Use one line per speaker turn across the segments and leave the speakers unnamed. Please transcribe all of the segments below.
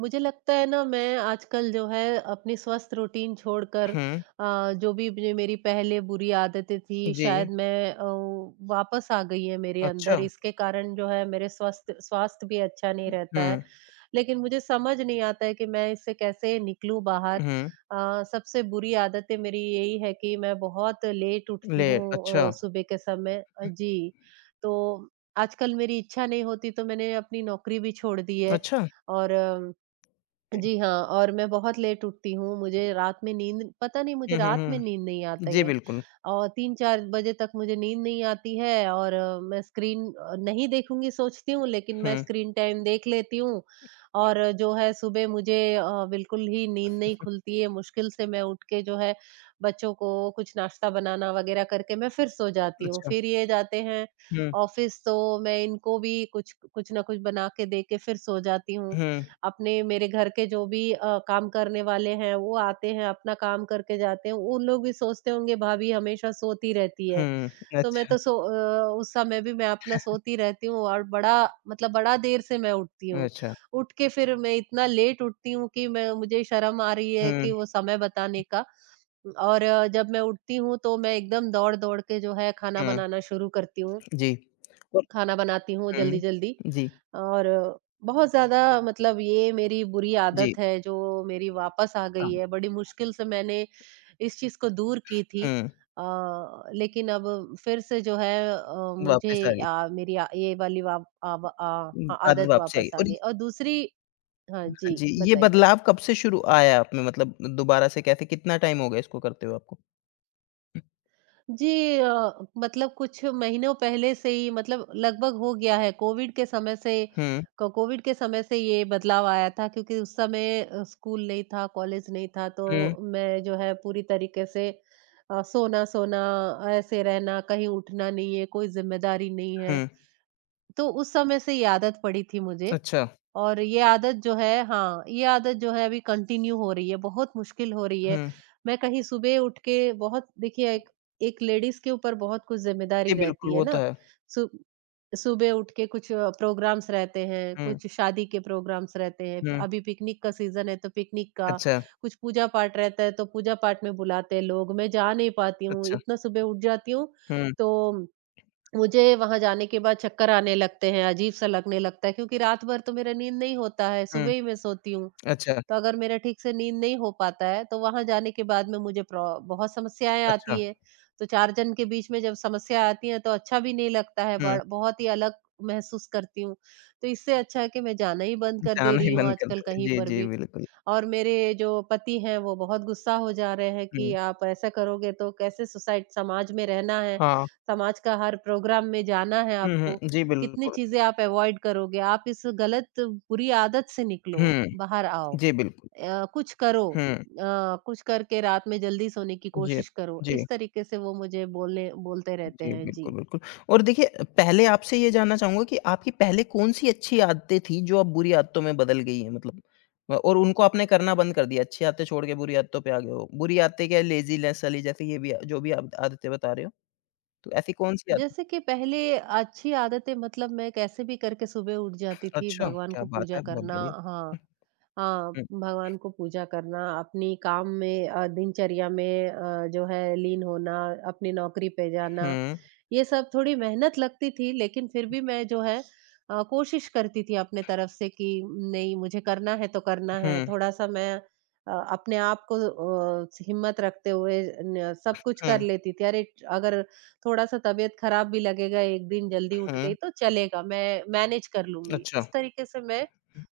मुझे लगता है ना मैं आजकल जो है अपनी स्वस्थ रूटीन छोड़कर
हुँ,
जो भी मुझे मेरी पहले बुरी आदतें थी
जी।
शायद मैं वापस आ गई है मेरे
अच्छा।
अंदर। इसके कारण जो है मेरे स्वस्थ स्वास्थ्य भी अच्छा नहीं रहता है।
हुँ,
लेकिन मुझे समझ नहीं आता है कि मैं इससे कैसे निकलूं बाहर।
हुँ,
सबसे बुरी आदतें मेरी यही है कि मैं बहुत लेट उठती
ले
हूँ
अच्छा,
सुबह के समय। जी। तो आजकल मेरी इच्छा नहीं होती तो मैंने अपनी नौकरी भी छोड़ दी है।
अच्छा।
और जी हाँ, और मैं बहुत लेट उठती हूँ, मुझे रात में नींद पता नहीं मुझे
हुँ, हुँ,
रात में
हुँ।
नींद नहीं आती
जी,
है
बिल्कुल।
और 3-4 बजे तक मुझे नींद नहीं आती है। और मैं स्क्रीन नहीं देखूँगी सोचती हूँ, लेकिन मैं
हुँ,
स्क्रीन टाइम देख लेती हूँ। और जो है सुबह मुझे बिल्कुल ही नींद नहीं खुलती है, मुश्किल से मैं उठ के जो है बच्चों को कुछ नाश्ता बनाना वग़ैरह करके मैं फिर सो जाती हूँ।
अच्छा।
फिर ये जाते हैं
हुँ,
ऑफ़िस तो मैं इनको भी कुछ कुछ ना कुछ बना के दे के फिर सो जाती हूँ।
हुँ,
अपने मेरे घर के जो भी काम करने वाले हैं वो आते हैं, अपना काम करके जाते हैं। उन लोग भी सोचते होंगे भाभी हमेशा सोती रहती है।
हुँ।
तो मैं
अच्छा,
तो उस समय भी मैं अपना सोती रहती हूँ और बड़ा मतलब बड़ा देर से मैं उठती हूँ।
अच्छा।
उठ के फिर मैं इतना लेट उठती हूँ कि मैं मुझे शर्म आ रही है
हुँ,
कि वो समय बताने का। और जब मैं उठती हूँ तो मैं एकदम दौड़-दौड़ के जो है खाना
हुँ,
बनाना शुरू करती हूँ।
जी। और
खाना बनाती हूँ
हुँ,
जल्दी-जल्दी
जी,
और बहुत ज़्यादा मतलब ये मेरी बुरी
जी।
आदत है जो मेरी वापस आ
हाँ,
गई है। बड़ी मुश्किल से मैंने इस चीज़ को दूर की थी।
हुँ,
अ, लेकिन अब फिर से जो है मुझे
वापस आ गई।
मेरी आ, ये वाली वा आव आ आ,
आदत
आदत
वापस आई
वापस आ
और ये-
गई और दूसरी। हाँ
हाँ
जी,
जी, ये
बताइए?
बदलाव कब से शुरू आया आप में मतलब दोबारा से कैसे कितना टाइम हो गया इसको करते हुए आपको?
जी मतलब कुछ महीनों पहले से ही मतलब लगभग हो गया है कोविड के समय से।
हुँ,
कोविड के समय से ये बदलाव आया था क्योंकि उस समय स्कूल नहीं था कॉलेज नहीं था तो
हुँ,
मैं जो है पूरी तरीके से सोना सोना ऐसे रहना कहीं उठना नहीं है कोई जिम्मेदारी नहीं है।
हुँ।
तो उस समय से ये आदत पड़ी थी मुझे।
अच्छा।
और ये आदत जो है, हाँ, ये आदत जो है अभी कंटिन्यू हो रही है, बहुत मुश्किल हो रही है।
हुँ,
मैं कहीं सुबह उठ के बहुत देखिए एक एक लेडीज़ के ऊपर बहुत कुछ ज़िम्मेदारी
जी बिल्कुल,
रहती है
वो तो
ना।
है।
सु सुबह उठ के कुछ प्रोग्राम्स रहते हैं,
हुँ,
कुछ शादी के प्रोग्राम्स रहते हैं,
हुँ।
अभी पिकनिक का सीज़न है तो पिकनिक का,
अच्छा,
कुछ पूजा-पाठ रहता है तो पूजा-पाठ में बुलाते हैं लोग। मैं जा नहीं पाती हूँ,
अच्छा।
इतना सुबह उठ जाती हूँ।
हुँ,
तो मुझे वहाँ जाने के बाद चक्कर आने लगते हैं, अजीब-सा लगने लगता है क्योंकि रात भर तो मेरा नींद नहीं होता है,
हुँ।
सुबह ही मैं सोती हूँ।
अच्छा,
तो अगर मेरा ठीक से नींद नहीं हो पाता है, तो वहाँ जाने के बाद में मुझे प्रॉ बहुत समस्याएँ
अच्छा।
आती हैं। तो 4 जन के बीच में जब समस्या आती है, तो अच्छा भी नहीं लगता है,
हुँ,
बड़ बहुत ही अलग महसूस करती हूँ। तो इससे अच्छा है कि मैं जाना ही बंद कर दे
जाना ही
रही हूँ
मन कर दे
आजकल कहीं
जी,
पर
जी,
भी।
बिल्कुल।
और मेरे जो पति हैं वो बहुत गुस्सा हो जा रहे हैं कि
हुँ,
आप ऐसा करोगे तो कैसे सोसाइटी समाज में रहना है,
हाँ।
समाज का हर प्रोग्राम में जाना है
हुँ,
आपको,
हुँ। जी,
कितनी
बिल्कुल।
चीज़ें आप अवॉइड करोगे, आप इस गलत बुरी आदत से निकलो,
हुँ,
बाहर आओ,
जी, बिल्कुल।
कुछ करो,
हुँ,
कुछ करके रात में जल्दी सोने की
जी,
कोशिश करो।
जी,
इस तरीके से वो मुझे बोलने बोलते रहते
जी,
हैं,
बिल्कुल,
जी।
बिल्कुल। और देखिए पहले आपसे ये जानना चाहूँगा कि आपकी पहले कौन-सी अच्छी आदतें थी जो अब बुरी आदतों में बदल गई हैं मतलब? और उनको आपने करना बंद कर दिया, अच्छी आदतें छोड़ के बुरी आदतों पे आ गए हो। बुरी आदतें क्या लेज़ीनेस वाली जैसे ये भी जो भी आप आदतें बता रहे हो, तो ऐसी कौन-सी आदत
जैसे कि पहले अच्छी आदतें मतलब मैं कैसे भी करके सुबह उठ जाती थी,
अच्छा,
भगवान
क्या
को
बात
पूजा
है, बहुत
करना।
बढ़िया।
हाँ। हाँ,
हुँ,
भगवान को पूजा करना, अपनी काम में दिनचर्या में जो है लीन होना, अपनी नौकरी पे जाना,
हुँ,
ये सब थोड़ी मेहनत लगती थी लेकिन फिर भी मैं जो है कोशिश करती थी अपने तरफ से कि नहीं मुझे करना है तो करना
हुँ।
है। थोड़ा-सा मैं अपने आप को हिम्मत रखते हुए न सब कुछ
हुँ,
कर लेती थी। अरे! अगर थोड़ा-सा तबीयत खराब भी लगेगा, एक दिन जल्दी उठ
हुँ,
गई तो चलेगा, मैं मैनेज कर लूँगी।
अच्छा,
इस तरीके से मैं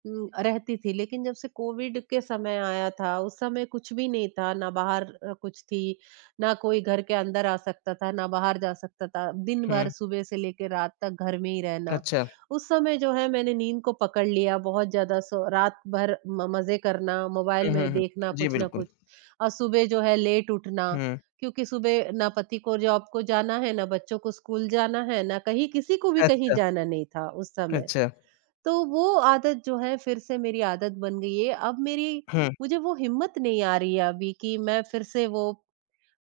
रहती थी, लेकिन जब से कोविड के समय आया था, उस समय कुछ भी नहीं था, ना बाहर कुछ थी, ना कोई घर के अंदर आ सकता था, ना बाहर जा सकता था। दिन भर
हुँ,
सुबह से लेके रात तक घर में ही रहना।
अच्छा,
उस समय जो है मैंने नींद को पकड़ लिया, बहुत ज़्यादा रात भर म मज़े करना, मोबाइल
हुँ,
में
हुँ, हुँ,
देखना
जी,
कुछ ना
बिल्कुल,
कुछ और सुबह जो है लेट उठना,
हुँ,
क्योंकि सुबह ना पति को जॉब को जाना है, ना बच्चों को स्कूल जाना है, ना कहीं किसी को भी कहीं
अच्छा,
जाना नहीं था उस समय।
अच्छा,
तो वो आदत जो है फिर से मेरी आदत बन गई है। अब मेरी
हुँ,
मुझे वो हिम्मत नहीं आ रही है अभी कि मैं फिर से वो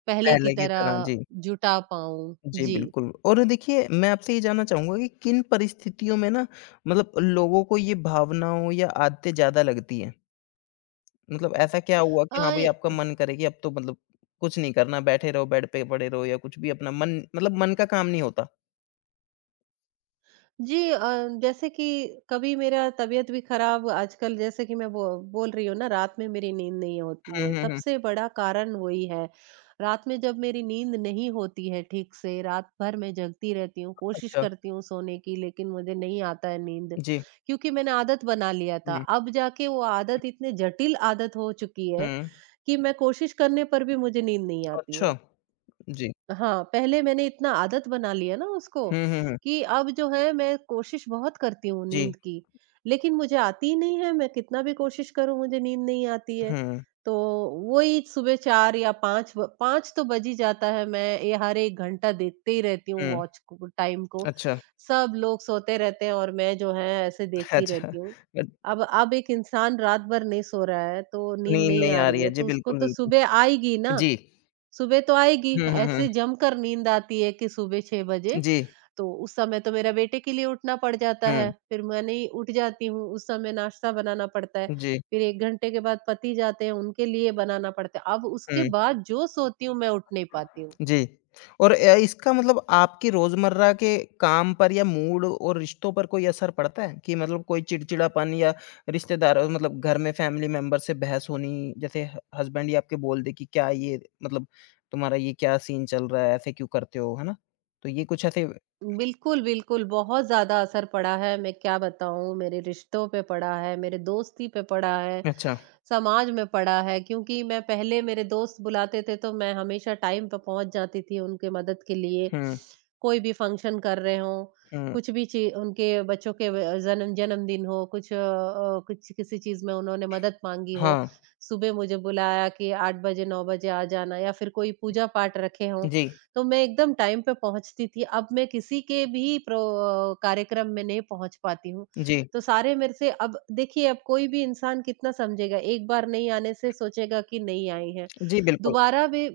पहले की
पहले की तरह,
तरह
जी,
जुटा पाऊँ।
जी,
जी।
बिल्कुल और देखिए, मैं आपसे ये जानना चाहूँगा कि किन परिस्थितियों में ना मतलब लोगों को ये भावनाओं या आदतें ज़्यादा लगती हैं? मतलब ऐसा क्या हुआ कि हाँ भाई, आपका
अ
मन करे कि अब तो मतलब कुछ नहीं करना, बैठे रहो, बेड पे पड़े रहो या कुछ भी अपना मन मतलब मन का काम नहीं होता?
जी, जैसे कि कभी मेरा तबीयत भी खराब आजकल जैसे कि मैं बोल रही हूँ ना रात में मेरी नींद नहीं होती
हुँ,
है
हुँ, हुँ,
सबसे बड़ा कारण वही है। रात में जब मेरी नींद नहीं होती है ठीक से रात भर मैं जगती रहती हूँ कोशिश
अच्छा,
करती हूँ सोने की लेकिन मुझे नहीं आता है नींद
जी,
क्योंकि मैंने आदत बना लिया था।
हुँ,
अब जाके वो आदत इतने जटिल आदत हो चुकी है
हुँ,
कि मैं कोशिश करने पर भी मुझे नींद नहीं आती है।
अच्छा, जी,
हाँ, पहले मैंने इतना आदत बना लिया ना उसको
हुँ, हुँ, हुँ,
कि अब जो है मैं कोशिश बहुत करती हूँ
जी,
नींद की, लेकिन मुझे आती ही नहीं है, मैं कितना भी कोशिश करूँ मुझे नींद नहीं आती है।
हुँ,
तो वही सुबह 4 या 5 तो बज ही जाता है, मैं ये हर 1 घंटा देखते ही रहती हूँ
हुँ।
वॉच को टाइम को।
अच्छा,
सब लोग सोते रहते हैं और मैं जो है ऐसे देखती
अच्छा।
रहती हूँ।
अ,
अब एक इंसान रात भर नहीं सो रहा है, तो नींद
नींद
नहीं
नहीं
आ
आ
रही
रही है।
है,
जी,
तो उसको
बिल्कुल,
तो
बिल्कुल।
सुबह आएगी ना।
जी।
सुबह तो आएगी,
हुँ, हुँ, हुँ।
ऐसे जमकर नींद आती है कि सुबह 6 बजे,
जी।
तो उस समय तो मेरा बेटे के लिए उठना पड़ जाता है,
हुँ।
फिर मैं नहीं उठ जाती हूँ, उस समय नाश्ता बनाना पड़ता है,
जी।
फिर 1 घंटे के बाद पति जाते हैं, उनके लिए बनाना पड़ता है। अब उसके
हुँ।
बाद जो सोती हूँ, मैं उठ नहीं पाती हूँ।
जी। और इसका मतलब आपकी रोज़मर्रा के काम पर या मूड और रिश्तों पर कोई असर पड़ता है? कि मतलब कोई चिड़चिड़ापन या रिश्तेदार मतलब घर में फैमिली मेंबर से बहस होनी, जैसे ह हस्बैंड ही आपके बोल दे कि क्या ये मतलब तुम्हारा ये क्या सीन चल रहा है, ऐसे क्यों करते हो, है ना? तो ये कुछ ऐसे
बिल्कुल, बिल्कुल, बहुत ज़्यादा असर पड़ा है, मैं क्या बताऊँ, मेरे रिश्तों पे पड़ा है, मेरे दोस्ती पे पड़ा है,
अच्छा।
समाज में पड़ा है क्योंकि मैं पहले मेरे दोस्त बुलाते थे तो मैं हमेशा टाइम पे पहुंच जाती थी उनके मदद के लिए।
हुँ,
कोई भी फंक्शन कर रहे हों,
हुँ।
कुछ भी ची उनके बच्चों के जन्मदिन हो, कुछ किसी चीज़ में उन्होंने मदद माँगी हो,
हाँ।
सुबह मुझे बुलाया कि 8 बजे 9 बजे आ जाना या फिर कोई पूजा पाठ रखे हों,
जी।
तो मैं एकदम टाइम पे पहुँचती थी। अब मैं किसी के भी कार्यक्रम में नहीं पहुँच पाती हूँ।
जी।
तो सारे मेरे से अब देखिए अब कोई भी इंसान कितना समझेगा एक बार नहीं आने से सोचेगा कि नहीं आए हैं
जी, बिल्कुल।
दोबारा भी।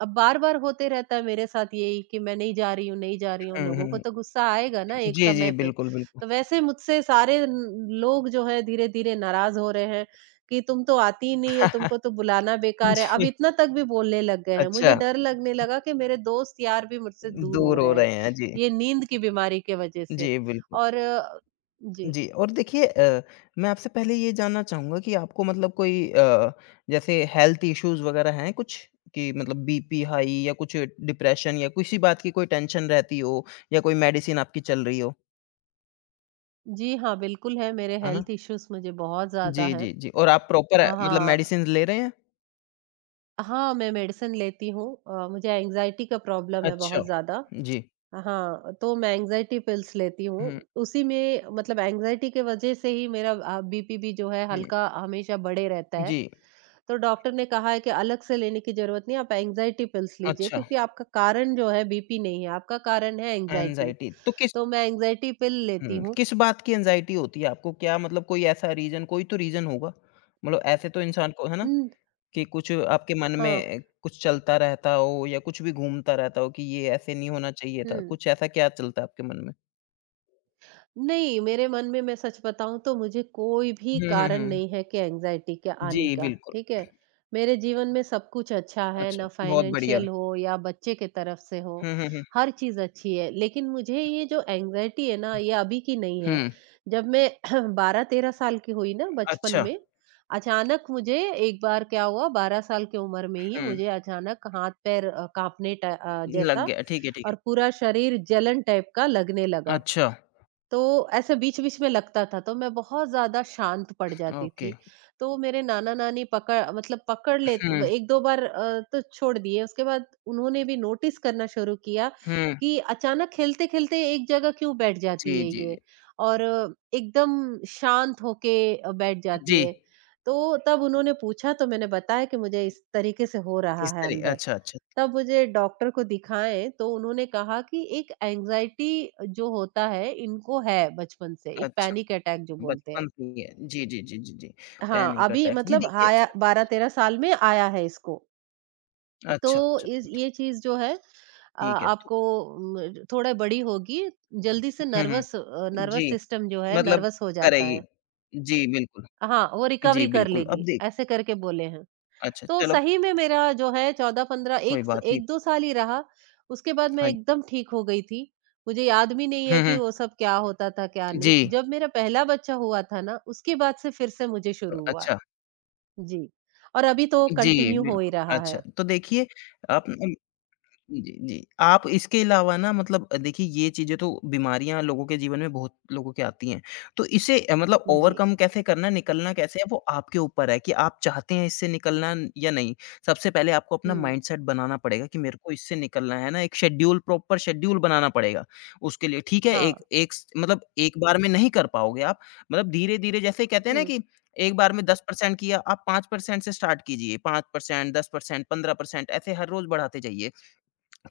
अब बार बार होते रहता है मेरे साथ यही कि मैं नहीं जा रही हूँ नहीं जा रही हूँ
हुँ,
लोगों को
हुँ।
तो गुस्सा आएगा ना एक
जी, जी,
समय पे।
बिल्कुल, बिल्कुल।
तो वैसे मुझसे सारे लोग जो है धीरे धीरे नाराज हो रहे हैं कि तुम तो आती ही नहीं है तुमको तो बुलाना बेकार है अब
जी,
इतना तक भी बोलने लग गए हैं।
अच्छा,
मुझे डर लगने लगा कि मेरे दोस्त यार भी मुझसे दूर हो
दूर हो
रहे हैं
रहे हैं। जी,
ये नींद की बीमारी के वजह से।
जी, बिल्कुल।
और जी।
जी, और देखिए मैं आपसे पहले ये जानना चाहूँगा कि आपको मतलब कोई जैसे हेल्थ इश्यूज़ वग़ैरह हैं कुछ? कि मतलब बीपी हाई या कुछ डिप्रेशन या किसी बात की कोई टेंशन रहती हो या कोई मेडिसिन आपकी चल रही हो,
जी हाँ, बिल्कुल है, मेरे
है ना?
हेल्थ इश्यूज़ मुझे बहुत ज़्यादा
जी,
हैं।
जी, जी और आप प्रॉपर मतलब
हाँ,
मेडिसिन्स ले रहे हैं?
हाँ, मैं मेडिसिन लेती हूँ। मुझे एंग्ज़ायटी का प्रॉब्लम है
अच्छा।
बहुत ज़्यादा।
जी।
हाँ, तो मैं एंग्ज़ायटी पिल्स लेती हूँ,
हुँ,
उसी में मतलब एंग्ज़ायटी के वजह से ही मेरा बीपी भी जो है
हुँ।
हल्का हमेशा बढ़े रहता है।
जी,
तो डॉक्टर ने कहा है कि अलग से लेने की ज़रूरत नहीं है, आप एंग्ज़ायटी पिल्स लीजिए
अच्छा,
क्योंकि आपका कारण जो है बीपी नहीं है, आपका कारण है एंग्ज़ायटी।
एंग्ज़ायटी तो किस
तो मैं एंग्ज़ायटी पिल लेती
हुँ,
हूँ।
किस बात की एंग्ज़ायटी होती है आपको? क्या मतलब कोई ऐसा रीज़न कोई तो रीज़न होगा। मतलब ऐसे तो इंसान को है ना?
हुँ,
कि कुछ आपके मन
हाँ,
में कुछ चलता रहता हो या कुछ भी घूमता रहता हो कि ये ऐसे नहीं होना चाहिए था।
हुँ।
कुछ ऐसा क्या चलता है आपके मन में?
नहीं, मेरे मन में मैं सच बताऊँ तो मुझे कोई भी
हुँ, हुँ,
कारण
हुँ।
नहीं है कि एंग्ज़ायटी के
जी,
आने का,
बिल्कुल।
ठीक है? मेरे जीवन में सब कुछ अच्छा है,
अच्छा,
ना
बहुत बढ़िया।
फाइनेंशियल हो या बच्चे के तरफ से हो,
हुँ, हुँ, हुँ।
हर चीज़ अच्छी है। लेकिन मुझे ये जो एंग्ज़ायटी है ना, ये अभी की नहीं है।
हुँ,
जब मैं 12-13 साल की हुई ना बचपन
अच्छा।
में, अचानक मुझे एक बार क्या हुआ 12 साल की उम्र में ही
हुँ,
मुझे अचानक हाथ-पैर काँपने
लग
जैसा
गया। ठीक है, ठीक है।
और पूरा शरीर जलन टाइप का लगने लगा।
अच्छा,
तो ऐसे बीच-बीच में लगता था, तो मैं बहुत ज़्यादा शांत पड़ जाती
ओके।
थी। तो मेरे नाना-नानी पकड़ लेत
हुँ,
1-2 बार तो छोड़ दिए, उसके बाद उन्होंने भी नोटिस करना शुरू किया
हुँ।
कि अचानक खेलते-खेलते एक जगह क्यों बैठ
जी,
जाती है
जी, जी।
ये और एकदम शांत होके बैठ
जी,
जाती है। तो तब उन्होंने पूछा, तो मैंने बताया कि मुझे इस तरीके से हो रहा
इस
है
तरह
अंदर।
अच्छा, अच्छा,
तब मुझे डॉक्टर को दिखाएँ तो उन्होंने कहा कि एक एंग्ज़ायटी जो होता है इनको है बचपन से, एक
अच्छा।
पैनिक अटैक जो बोलते
बचपन
हैं।
से ही है। जी, जी, जी, जी, जी।
हाँ,
पैनिक
अभी
अटैक्स जी
मतलब
देखिए
आया
स
12-13 साल में आया है इसको। तो
अच्छा, अच्छा
इस ये चीज़ जो है
ठीक है तो
आपको म थोड़ा बड़ी होगी, जल्दी से
हुँ, हुँ।
नर्वस
जी,
सिस्टम जो है
मतलब
नर्वस हो जाता
करेगी।
है।
जी, बिल्कुल।
हाँ, वो
जी,
रिकवरी कर
बिल्कुल। अब
लेगी,
देख
ऐसे करके बोले हैं।
अच्छा
तो
चलो
सही में मेरा जो है 14-15
कोई
एक स
बात नहीं।
1-2 साल ही रहा, उसके बाद मैं
हाँ
एकदम ठीक हो गई थी। मुझे याद भी नहीं है
हुँ,
कि
हुँ।
वो सब क्या होता था, क्या
जी,
नहीं। जब मेरा पहला बच्चा हुआ था ना, उसके बाद से फिर से मुझे
तो
शुरू हुआ।
अच्छा।
जी, और अभी तो
जी,
कंटिन्यू हो ही
बिल्कुल।
रहा
अच्छा,
है।
तो देखिए आप जी, जी। आप इसके अलावा ना मतलब देखिए ये चीज़ें तो बीमारियाँ लोगों के जीवन में बहुत लोगों के आती हैं। तो इसे मतलब
जी,
ओवरकम कैसे करना है, निकलना कैसे है वो आपके ऊपर है कि आप चाहते हैं इससे निकलना न- या नहीं। सबसे पहले आपको अपना
हुँ,
माइंडसेट बनाना पड़ेगा कि मेरे को इससे निकलना है ना एक शेड्यूल प्रॉपर शेड्यूल बनाना पड़ेगा उसके लिए, ठीक है?
हाँ,
एक एक स मतलब एक बार में नहीं कर पाओगे आप। मतलब धीरे-धीरे जैसे कहते हैं ना
हुँ,
कि एक बार में 10% किया, आप 5% से स्टार्ट कीजिए, 5%, 10%, 15% ऐसे हर रोज़ बढ़ाते जाइए।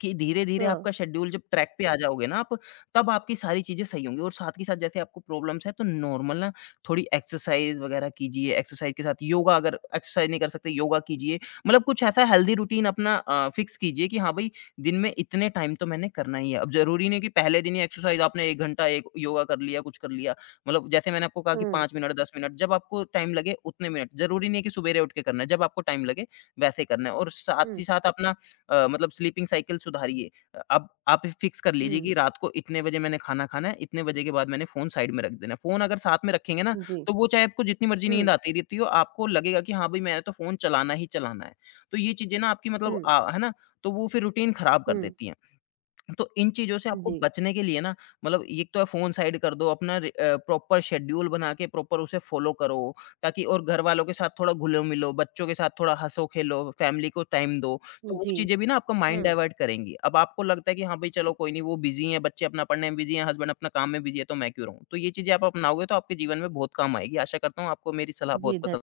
कि धीरे-धीरे
हाँ,
आपका शेड्यूल जब ट्रैक पे आ जाओगे ना आप, तब आपकी सारी चीज़ें सही होंगी और साथ के साथ जैसे आपको प्रॉब्लम्स हैं, तो नॉर्मल ना थोड़ी एक्सरसाइज़ वगैरह कीजिए, एक्सरसाइज़ के साथ योगा अगर एक्सरसाइज़ नहीं कर सकते, योगा कीजिए। मतलब कुछ ऐसा हेल्दी रूटीन अपना फिक्स कीजिए कि हाँ भाई, दिन में इतने टाइम तो मैंने करना ही है। अब ज़रूरी नहीं कि पहले दिन ही एक्सरसाइज़ आपने 1 घंटा एक योगा कर लिया, कुछ कर लिया। मतलब जैसे मैंने आपको कहा कि
हुँ,
5 मिनट, 10 मिनट, जब आपको टाइम लगे उतने मिनट। ज़रूरी नहीं है कि सुबेरे उठ के करना है, जब आपको टाइम लगे वैसे करना है और साथ
हुँ,
ही साथ अपना मतलब स्लीपिंग साइकिल सुधारिए। अब आप फिक्स कर लीजिए
हुँ,
कि रात को इतने बजे मैंने खाना खाना है, इतने बजे के बाद मैंने फ़ोन साइड में रख देना है। फ़ोन अगर साथ में रखेंगे ना,
जी,
तो वो चाहे आपको जितनी मर्ज़ी नींद
हुँ,
आती रहती हो, आपको लगेगा कि हाँ, भई मैंने तो फ़ोन चलाना ही चलाना है। तो ये चीज़ें ना आपकी मतलब
हुँ,
है ना? तो वो फिर रूटीन ख़राब कर
हुँ,
देती हैं। तो इन चीज़ों से आपको
जी,
बचने के लिए ना मतलब एक तो फ़ोन साइड कर दो, अपना प्रॉपर शेड्यूल बना के प्रॉपर उसे फ़ॉलो करो ताकि और घरवालों के साथ थोड़ा घुलो-मिलो, बच्चों के साथ थोड़ा हँसो-खेलो, फ़ैमिली को टाइम दो। तो वो
जी,
चीज़ें भी ना आपका माइंड
हुँ,
डाइवर्ट करेंगी। अब आपको लगता है कि हाँ, भई चलो कोई नहीं वो बिज़ी हैं, बच्चे अपना पढ़ने में बिज़ी हैं, हस्बैंड अपना काम में बिज़ी है, तो मैं क्यों रहूँ? तो ये चीज़ें आप अपनाओगे तो आपके जीवन में बहुत काम आएगी। आशा करता हूँ आपको मेरी सलाह बहुत
जी,
पसंद
धन